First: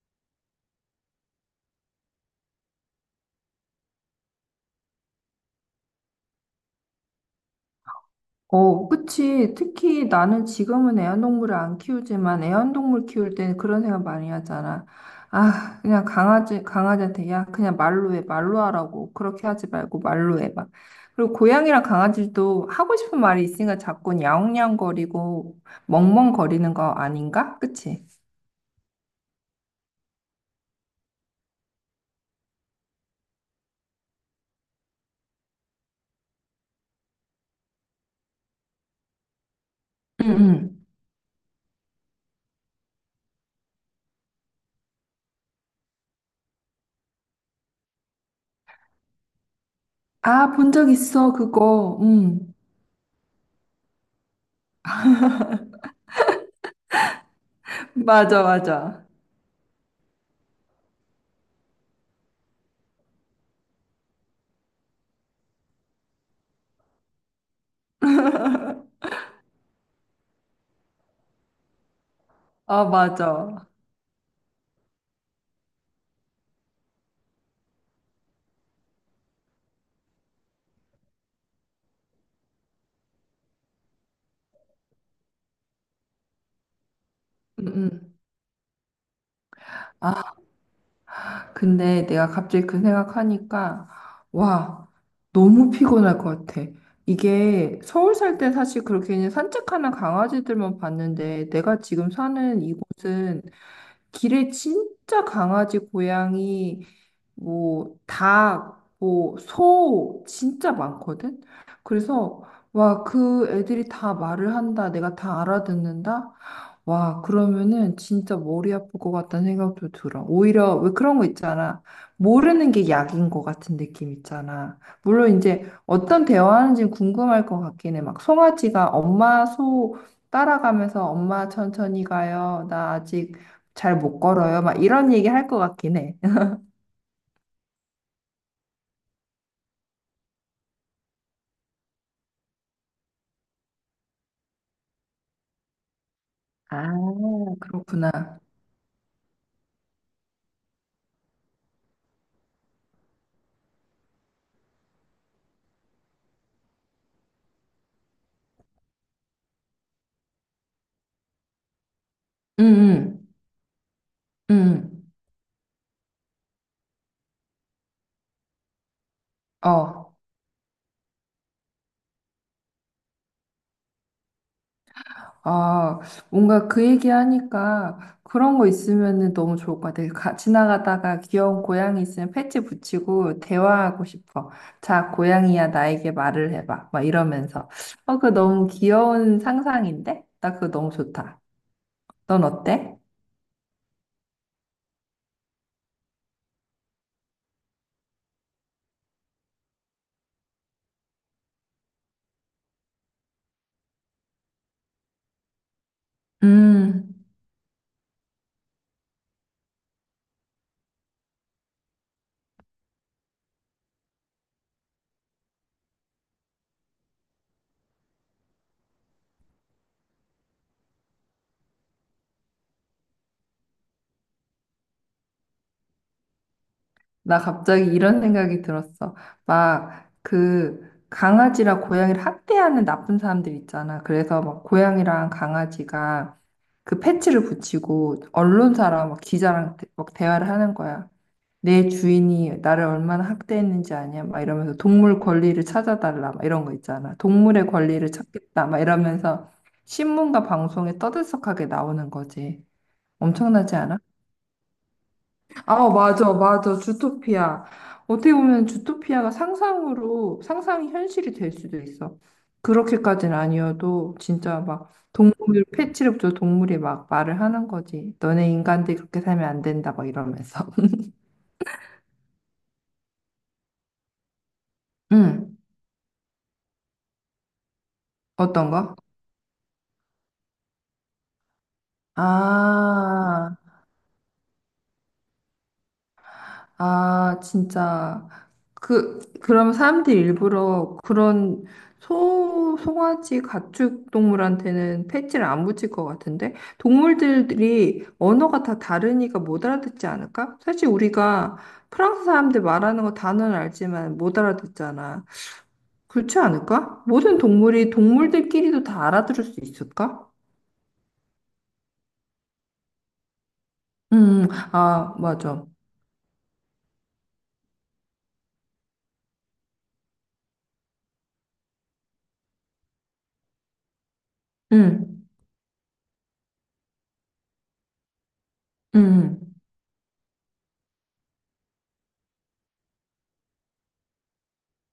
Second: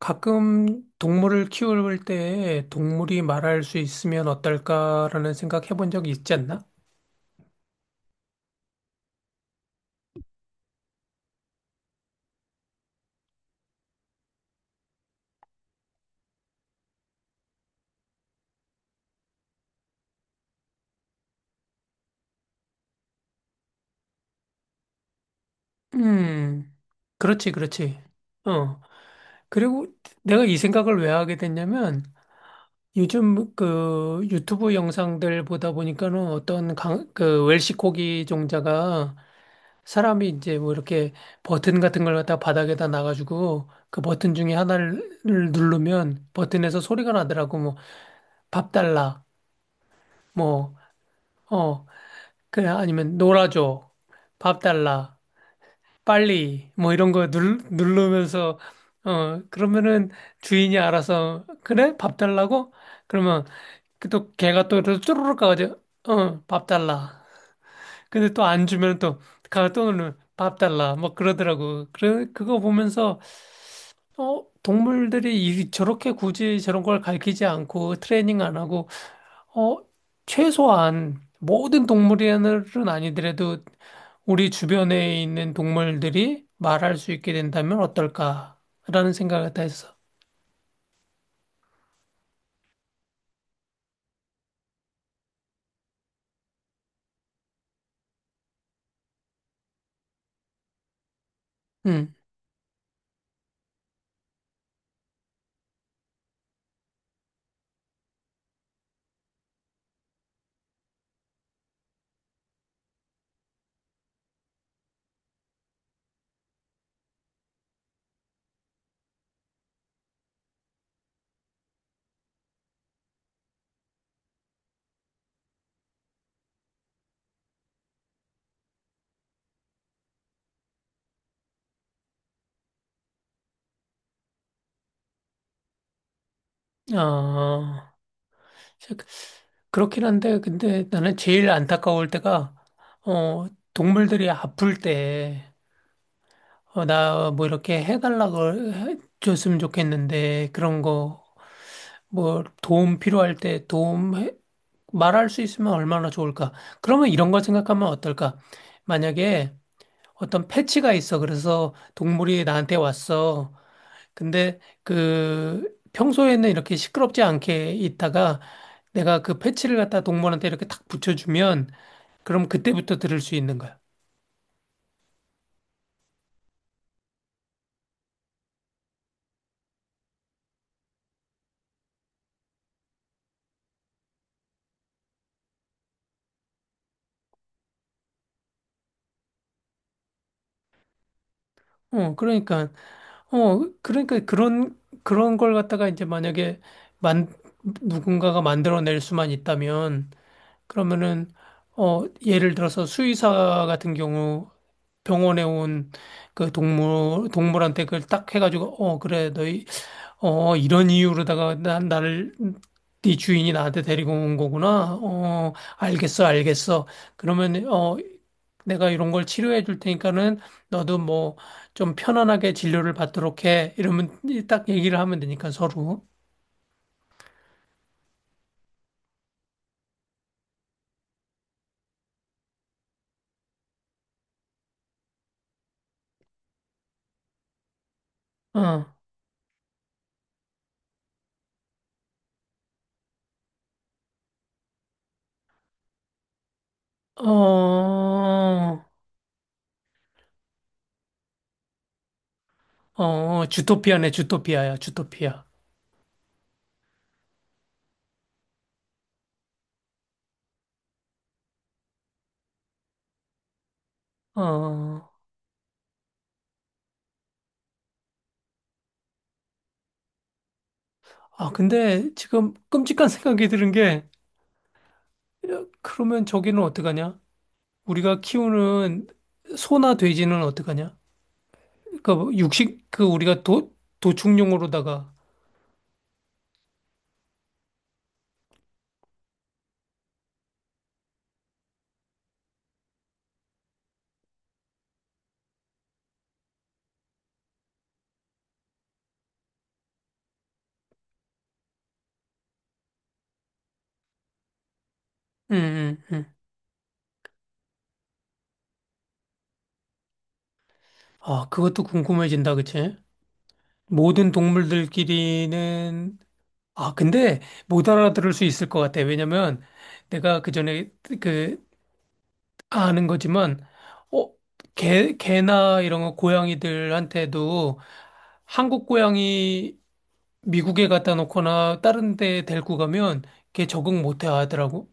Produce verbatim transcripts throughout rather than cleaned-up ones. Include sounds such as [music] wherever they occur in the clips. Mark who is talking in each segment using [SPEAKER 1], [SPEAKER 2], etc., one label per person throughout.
[SPEAKER 1] 가끔 동물을 키울 때 동물이 말할 수 있으면 어떨까라는 생각 해본 적 있지 않나?
[SPEAKER 2] 어, 그치. 특히 나는 지금은 애완동물을 안 키우지만 애완동물 키울 때는 그런 생각 많이 하잖아. 아, 그냥 강아지, 강아지한테, 야, 그냥 말로 해, 말로 하라고. 그렇게 하지 말고 말로 해, 봐. 그리고 고양이랑 강아지도 하고 싶은 말이 있으니까 자꾸 야옹야옹거리고
[SPEAKER 1] 음,
[SPEAKER 2] 멍멍거리는 거
[SPEAKER 1] 그렇지,
[SPEAKER 2] 아닌가?
[SPEAKER 1] 그렇지.
[SPEAKER 2] 그치?
[SPEAKER 1] 어. 그리고 내가 이 생각을 왜 하게 됐냐면 요즘 그 유튜브 영상들 보다 보니까는 어떤 강, 그 웰시코기 종자가
[SPEAKER 2] 응,
[SPEAKER 1] 사람이 이제 뭐
[SPEAKER 2] 응.
[SPEAKER 1] 이렇게 버튼 같은 걸 갖다 바닥에다 놔가지고 그 버튼 중에 하나를 누르면 버튼에서 소리가 나더라고. 뭐 밥 달라.
[SPEAKER 2] 아, 본
[SPEAKER 1] 뭐
[SPEAKER 2] 적 있어,
[SPEAKER 1] 어
[SPEAKER 2] 그거. 응.
[SPEAKER 1] 그래, 아니면 놀아줘. 밥 달라. 빨리. 뭐 이런 거 눌,
[SPEAKER 2] [laughs] 맞아,
[SPEAKER 1] 누르면서,
[SPEAKER 2] 맞아.
[SPEAKER 1] 어, 그러면은 주인이 알아서, 그래? 밥 달라고? 그러면 그또 걔가 또 이렇게 쪼르륵 가가지고, 어, 밥 달라. 근데 또 안 주면 또, 가또 오늘 밥 달라. 뭐 그러더라고. 그래, 그거
[SPEAKER 2] 아,
[SPEAKER 1] 보면서,
[SPEAKER 2] 맞아.
[SPEAKER 1] 어, 동물들이 이- 저렇게 굳이 저런 걸 가르치지 않고 트레이닝 안 하고 어, 최소한 모든 동물은 아니더라도 우리 주변에 있는 동물들이 말할 수 있게
[SPEAKER 2] 응,
[SPEAKER 1] 된다면
[SPEAKER 2] 응.
[SPEAKER 1] 어떨까라는 생각을 다 했어.
[SPEAKER 2] 아, 근데 내가 갑자기 그 생각하니까, 와, 너무 피곤할 것 같아. 이게 서울 살 때 사실 그렇게 그냥 산책하는 강아지들만 봤는데, 내가 지금
[SPEAKER 1] 음,
[SPEAKER 2] 사는 이곳은 길에 진짜 강아지, 고양이, 뭐, 닭, 뭐, 소 진짜 많거든? 그래서, 와, 그 애들이 다 말을 한다. 내가 다 알아듣는다. 와, 그러면은 진짜 머리 아플 것 같다는 생각도 들어. 오히려 왜 그런 거 있잖아. 모르는 게 약인 것 같은 느낌 있잖아. 물론 이제 어떤 대화하는지 궁금할 것 같긴 해. 막 송아지가 엄마 소 따라가면서 엄마 천천히 가요. 나 아직 잘 못 걸어요. 막 이런 얘기 할 것 같긴 해. [laughs]
[SPEAKER 1] 어, 그렇긴 한데, 근데 나는 제일 안타까울 때가, 어, 동물들이 아플 때, 어,
[SPEAKER 2] 아,
[SPEAKER 1] 나 뭐 이렇게
[SPEAKER 2] 그렇구나.
[SPEAKER 1] 해달라고 해- 줬으면 좋겠는데, 그런 거, 뭐 도움 필요할 때 도움 해- 말할 수 있으면 얼마나 좋을까? 그러면 이런 걸 생각하면 어떨까? 만약에 어떤 패치가 있어. 그래서 동물이
[SPEAKER 2] 응,
[SPEAKER 1] 나한테
[SPEAKER 2] 응,
[SPEAKER 1] 왔어. 근데
[SPEAKER 2] 응.
[SPEAKER 1] 그 평소에는 이렇게 시끄럽지 않게 있다가 내가 그 패치를 갖다
[SPEAKER 2] 어.
[SPEAKER 1] 동물한테 이렇게 탁 붙여주면 그럼 그때부터 들을 수 있는 거야.
[SPEAKER 2] 아, 뭔가 그 얘기하니까 그런 거 있으면 너무 좋을 것 같아. 가, 지나가다가 귀여운 고양이 있으면 패치 붙이고 대화하고 싶어. 자, 고양이야, 나에게 말을 해봐. 막 이러면서. 어, 그거 너무 귀여운 상상인데? 나 그거 너무 좋다.
[SPEAKER 1] 어,
[SPEAKER 2] 넌
[SPEAKER 1] 그러니까,
[SPEAKER 2] 어때?
[SPEAKER 1] 어, 그러니까 그런, 그런 걸 갖다가 이제 만약에 만, 누군가가 만들어낼 수만 있다면 그러면은 어 예를 들어서 수의사 같은 경우 병원에 온 그
[SPEAKER 2] 음.
[SPEAKER 1] 동물 동물한테 그걸 딱 해가지고 어 그래 너희 어 이런 이유로다가 난 나를 네 주인이 나한테 데리고 온 거구나. 어 알겠어 알겠어. 그러면 어 내가 이런 걸 치료해 줄 테니까는 너도 뭐 좀 편안하게 진료를 받도록 해. 이러면 딱 얘기를 하면 되니까 서로
[SPEAKER 2] 나 갑자기 이런 생각이 들었어. 막 그 강아지랑 고양이를 학대하는 나쁜 사람들 있잖아. 그래서 막 고양이랑 강아지가 그 패치를 붙이고
[SPEAKER 1] 어
[SPEAKER 2] 언론사랑 막 기자랑 대- 막 대화를 하는 거야. 내 주인이 나를 얼마나 학대했는지 아냐? 막 이러면서 동물 권리를 찾아달라. 막 이런 거 있잖아. 동물의 권리를 찾겠다. 막
[SPEAKER 1] 어.
[SPEAKER 2] 이러면서 신문과 방송에 떠들썩하게 나오는 거지.
[SPEAKER 1] 어, 어,
[SPEAKER 2] 엄청나지 않아?
[SPEAKER 1] 주토피아네, 주토피아야, 주토피아.
[SPEAKER 2] 아, 맞아, 맞아. 주토피아. 어떻게 보면 주토피아가 상상으로, 상상이 현실이 될 수도 있어. 그렇게까지는 아니어도,
[SPEAKER 1] 어,
[SPEAKER 2] 진짜 막,
[SPEAKER 1] 어.
[SPEAKER 2] 동물, 패치력조 동물이 막 말을 하는 거지. 너네 인간들 그렇게 살면 안 된다, 막 이러면서. [laughs]
[SPEAKER 1] 아, 근데 지금 끔찍한 [laughs] 생각이 드는 게,
[SPEAKER 2] 응,
[SPEAKER 1] 야, 그러면 저기는 어떡하냐? 우리가
[SPEAKER 2] 어떤 거?
[SPEAKER 1] 키우는 소나 돼지는 어떡하냐? 그 육식, 그 우리가
[SPEAKER 2] 아,
[SPEAKER 1] 도, 도축용으로다가,
[SPEAKER 2] 아, 진짜. 그, 그럼 사람들이 일부러 그런 소, 송아지 가축 동물한테는 패치를 안 붙일 것 같은데? 동물들이 언어가 다 다르니까 못 알아듣지 않을까? 사실 우리가 프랑스 사람들 말하는 거 단어는 알지만 못 알아듣잖아.
[SPEAKER 1] 음, 음, 음.
[SPEAKER 2] 그렇지 않을까? 모든 동물이 동물들끼리도 다 알아들을 수 있을까?
[SPEAKER 1] 아, 그것도 궁금해진다, 그치? 모든
[SPEAKER 2] 음, 아, 맞아.
[SPEAKER 1] 동물들끼리는, 아, 근데 못 알아들을 수 있을 것 같아. 왜냐면 내가 그 전에 그 아는 거지만, 어, 개,
[SPEAKER 2] 음,
[SPEAKER 1] 개나 이런 거 고양이들한테도 한국
[SPEAKER 2] 음. 음.
[SPEAKER 1] 고양이 미국에 갖다 놓거나 다른 데 데리고 가면 걔 적응 못 하더라고.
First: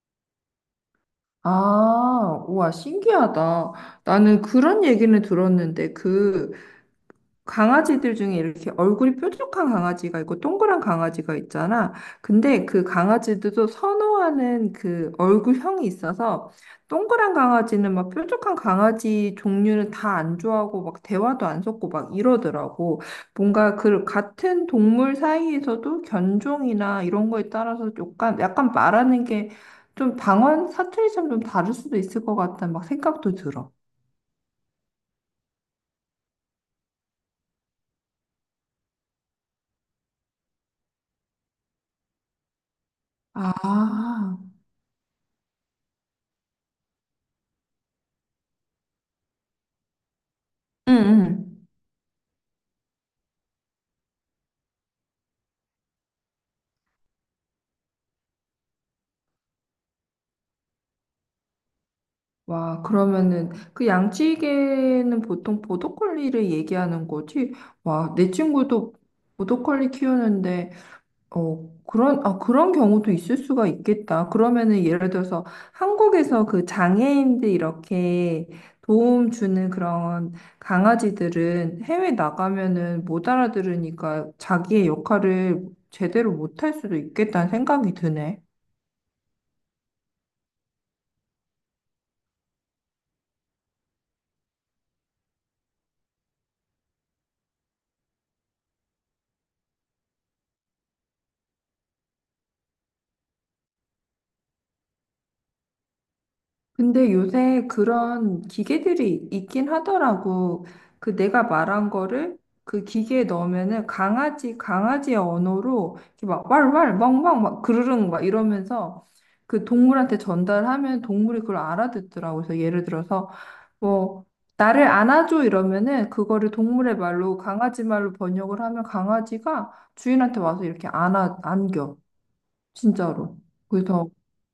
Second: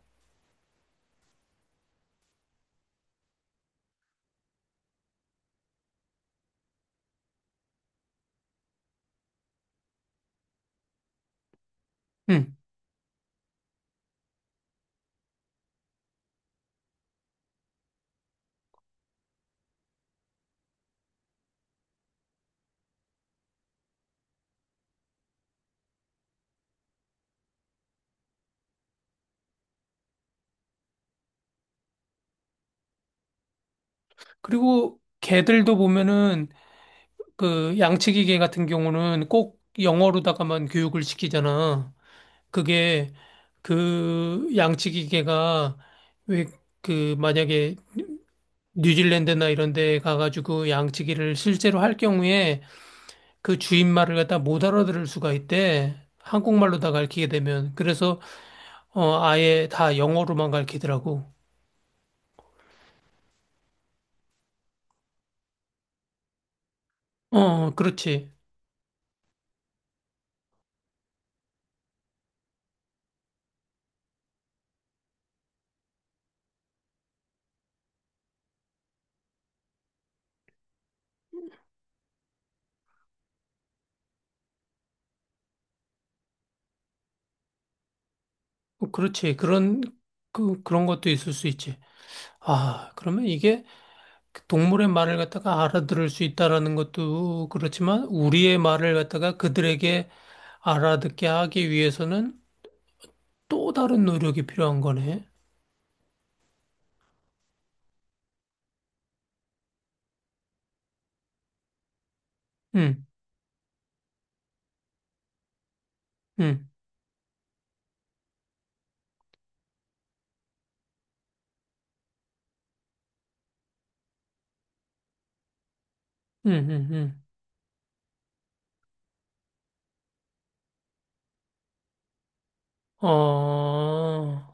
[SPEAKER 2] 아, 우와, 신기하다. 나는 그런 얘기는 들었는데, 그, 강아지들 중에 이렇게 얼굴이 뾰족한 강아지가 있고 동그란 강아지가 있잖아.
[SPEAKER 1] 응.
[SPEAKER 2] 근데 그 강아지들도 선호하는 그 얼굴형이 있어서 동그란 강아지는 막 뾰족한 강아지 종류는 다 안 좋아하고 막 대화도 안 섞고 막 이러더라고. 뭔가 그 같은 동물 사이에서도 견종이나 이런 거에 따라서 약간 약간 말하는 게 좀 방언 사투리처럼 좀 다를 수도 있을 것 같다는 막 생각도 들어.
[SPEAKER 1] 그리고 개들도 보면은 그 양치기 개 같은 경우는 꼭 영어로다가만 교육을 시키잖아. 그게
[SPEAKER 2] 아,
[SPEAKER 1] 그 양치기 개가 왜 그 만약에 뉴질랜드나 이런 데 가가지고
[SPEAKER 2] 응,
[SPEAKER 1] 양치기를
[SPEAKER 2] 응.
[SPEAKER 1] 실제로 할 경우에 그 주인 말을 갖다 못 알아들을 수가 있대. 한국말로 다 가르치게 되면. 그래서, 어, 아예 다 영어로만 가르치더라고.
[SPEAKER 2] 와, 그러면은 그 양치기는 보통 보더콜리를 얘기하는 거지?
[SPEAKER 1] 어,
[SPEAKER 2] 와, 내
[SPEAKER 1] 그렇지.
[SPEAKER 2] 친구도 보더콜리 키우는데 어, 그런 아, 그런 경우도 있을 수가 있겠다. 그러면은 예를 들어서 한국에서 그 장애인들 이렇게 도움 주는 그런 강아지들은 해외 나가면은 못 알아들으니까 자기의 역할을 제대로 못할 수도 있겠다는 생각이 드네.
[SPEAKER 1] 어, 그렇지. 그런, 그, 그런 것도 있을 수 있지. 아, 그러면 이게 그 동물의 말을 갖다가 알아들을 수 있다라는 것도 그렇지만, 우리의 말을 갖다가 그들에게 알아듣게 하기 위해서는 또 다른 노력이 필요한 거네.
[SPEAKER 2] 근데 요새 그런 기계들이 있긴 하더라고. 그 내가 말한 거를 그
[SPEAKER 1] 응,
[SPEAKER 2] 기계에 넣으면은 강아지, 강아지의 언어로 이렇게 막
[SPEAKER 1] 응,
[SPEAKER 2] 왈왈, 멍멍, 막 그르릉 막 이러면서 그 동물한테 전달하면 동물이 그걸 알아듣더라고. 그래서 예를 들어서 뭐 나를 안아줘 이러면은
[SPEAKER 1] 응,
[SPEAKER 2] 그거를
[SPEAKER 1] 응,
[SPEAKER 2] 동물의
[SPEAKER 1] 응.
[SPEAKER 2] 말로 강아지 말로 번역을 하면 강아지가 주인한테 와서 이렇게 안아, 안겨. 진짜로. 그래서
[SPEAKER 1] 어,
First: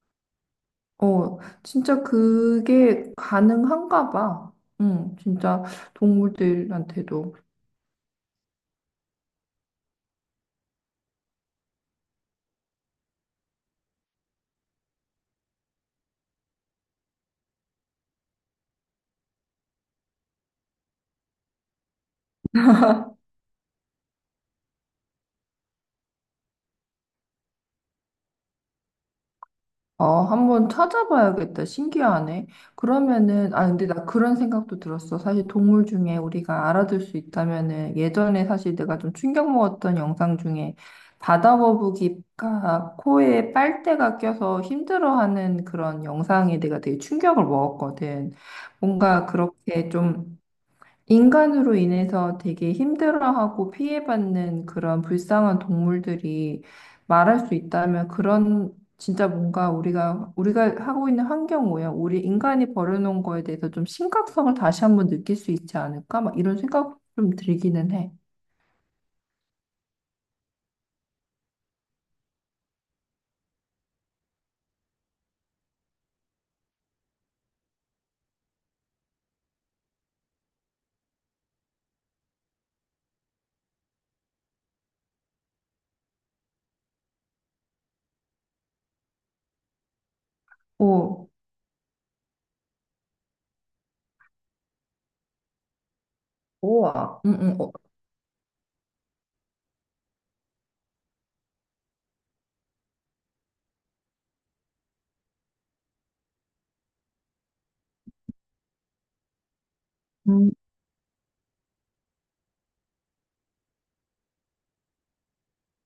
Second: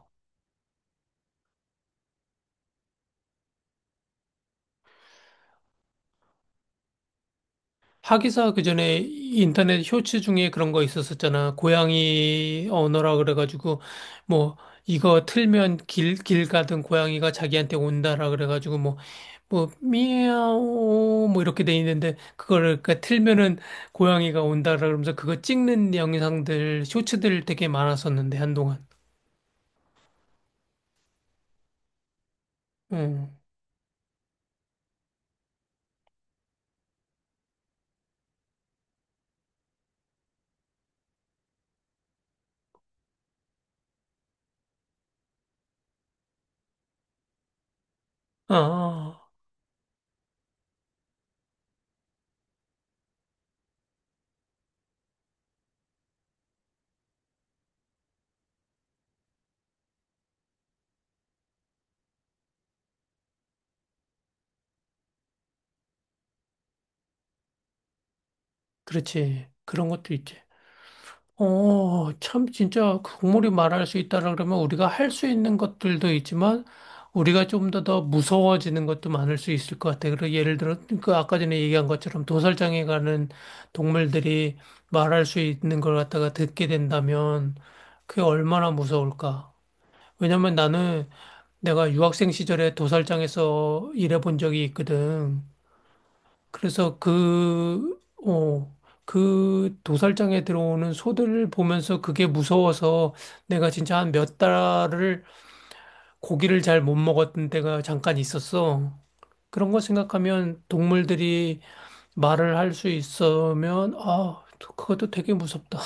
[SPEAKER 2] 어, 진짜 그게 가능한가 봐. 응, 진짜 동물들한테도.
[SPEAKER 1] 하기사 그 전에 인터넷 쇼츠 중에 그런 거 있었었잖아. 고양이 언어라 그래가지고 뭐 이거 틀면 길, 길 가던 고양이가 자기한테 온다라 그래가지고 뭐 뭐 미야오 뭐 이렇게 돼 있는데 그거를 그러니까 틀면은 고양이가 온다라 그러면서 그거 찍는 영상들 쇼츠들 되게 많았었는데 한동안.
[SPEAKER 2] 어, 한번 찾아봐야겠다. 신기하네.
[SPEAKER 1] 응.
[SPEAKER 2] 그러면은, 아, 근데 나 그런 생각도 들었어. 사실 동물 중에 우리가 알아둘 수 있다면은, 예전에 사실 내가 좀 충격 먹었던 영상 중에 바다 거북이가 코에 빨대가 껴서 힘들어하는 그런 영상에 내가 되게 충격을 먹었거든.
[SPEAKER 1] 아, 아,
[SPEAKER 2] 뭔가
[SPEAKER 1] 아.
[SPEAKER 2] 그렇게 좀 인간으로 인해서 되게 힘들어하고 피해받는 그런 불쌍한 동물들이 말할 수 있다면 그런 진짜 뭔가 우리가 우리가 하고 있는 환경 오염, 우리 인간이 벌여놓은 거에 대해서 좀 심각성을 다시 한번 느낄 수 있지 않을까? 막 이런 생각 좀 들기는 해.
[SPEAKER 1] 그렇지. 그런 것도 있지. 어, 참, 진짜 그 국물이 말할 수 있다라 그러면 우리가 할 수 있는 것들도 있지만 우리가 좀 더 더 무서워지는 것도 많을 수 있을 것 같아. 그리고 예를 들어, 그 아까 전에 얘기한 것처럼 도살장에 가는 동물들이 말할 수 있는 걸 갖다가 듣게 된다면 그게 얼마나 무서울까. 왜냐면 나는
[SPEAKER 2] 오,
[SPEAKER 1] 내가 유학생 시절에 도살장에서 일해 본 적이 있거든. 그래서
[SPEAKER 2] 우와. 음, 음, 어,
[SPEAKER 1] 그, 어, 그 도살장에 들어오는 소들을 보면서 그게 무서워서 내가 진짜 한 몇 달을 고기를 잘 못 먹었던 때가 잠깐 있었어. 그런 거
[SPEAKER 2] 음.
[SPEAKER 1] 생각하면 동물들이 말을 할 수 있으면, 아, 그것도 되게 무섭다.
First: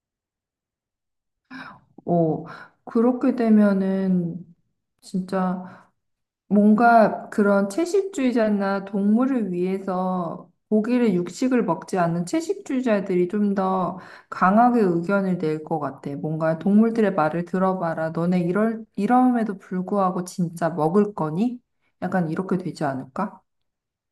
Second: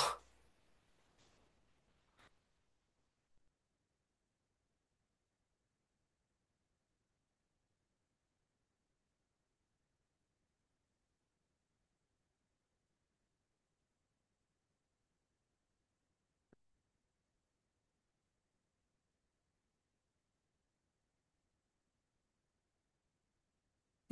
[SPEAKER 2] 오. 그렇게 되면은 진짜 뭔가 그런 채식주의자나 동물을 위해서 고기를 육식을 먹지 않는 채식주의자들이 좀 더 강하게 의견을 낼 것 같아. 뭔가 동물들의 말을 들어봐라. 너네 이럴, 이러함에도 불구하고 진짜 먹을 거니? 약간 이렇게 되지 않을까?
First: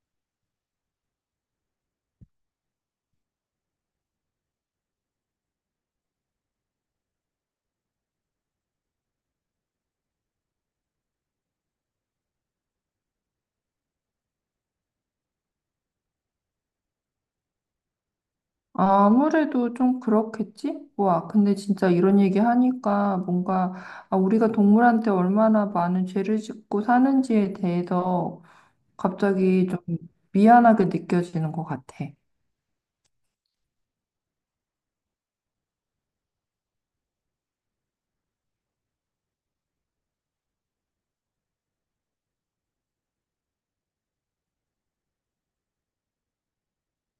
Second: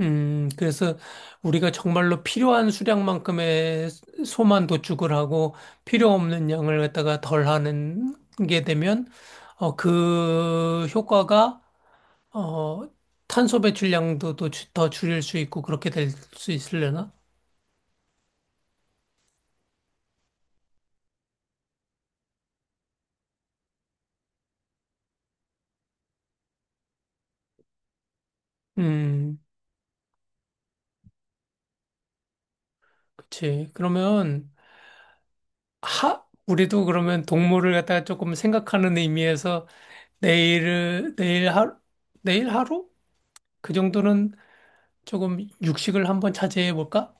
[SPEAKER 1] 음, 그래서 우리가 정말로 필요한 수량만큼의 소만 도축을 하고 필요 없는 양을 갖다가 덜 하는 게 되면 어, 그 효과가 어, 탄소 배출량도 또 주- 더 줄일 수 있고 그렇게 될 수 있으려나?
[SPEAKER 2] 아무래도 좀 그렇겠지? 와, 근데 진짜 이런 얘기 하니까 뭔가 아, 우리가 동물한테 얼마나 많은 죄를 짓고 사는지에 대해서
[SPEAKER 1] 음,
[SPEAKER 2] 갑자기 좀 미안하게 느껴지는 것 같아.
[SPEAKER 1] 그치. 그러면 하 우리도 그러면 동물을 갖다가 조금 생각하는 의미에서 내일을 내일 하루 내일 하루 그 정도는 조금 육식을 한번 자제해 볼까?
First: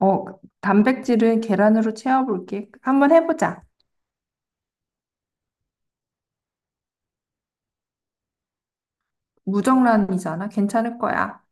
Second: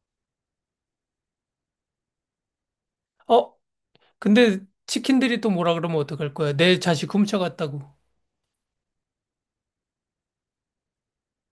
[SPEAKER 2] 어, 단백질은 계란으로 채워볼게. 한번
[SPEAKER 1] 어?
[SPEAKER 2] 해보자.
[SPEAKER 1] 근데 치킨들이 또 뭐라 그러면 어떡할 거야? 내 자식 훔쳐갔다고.
[SPEAKER 2] 무정란이잖아. 괜찮을 거야.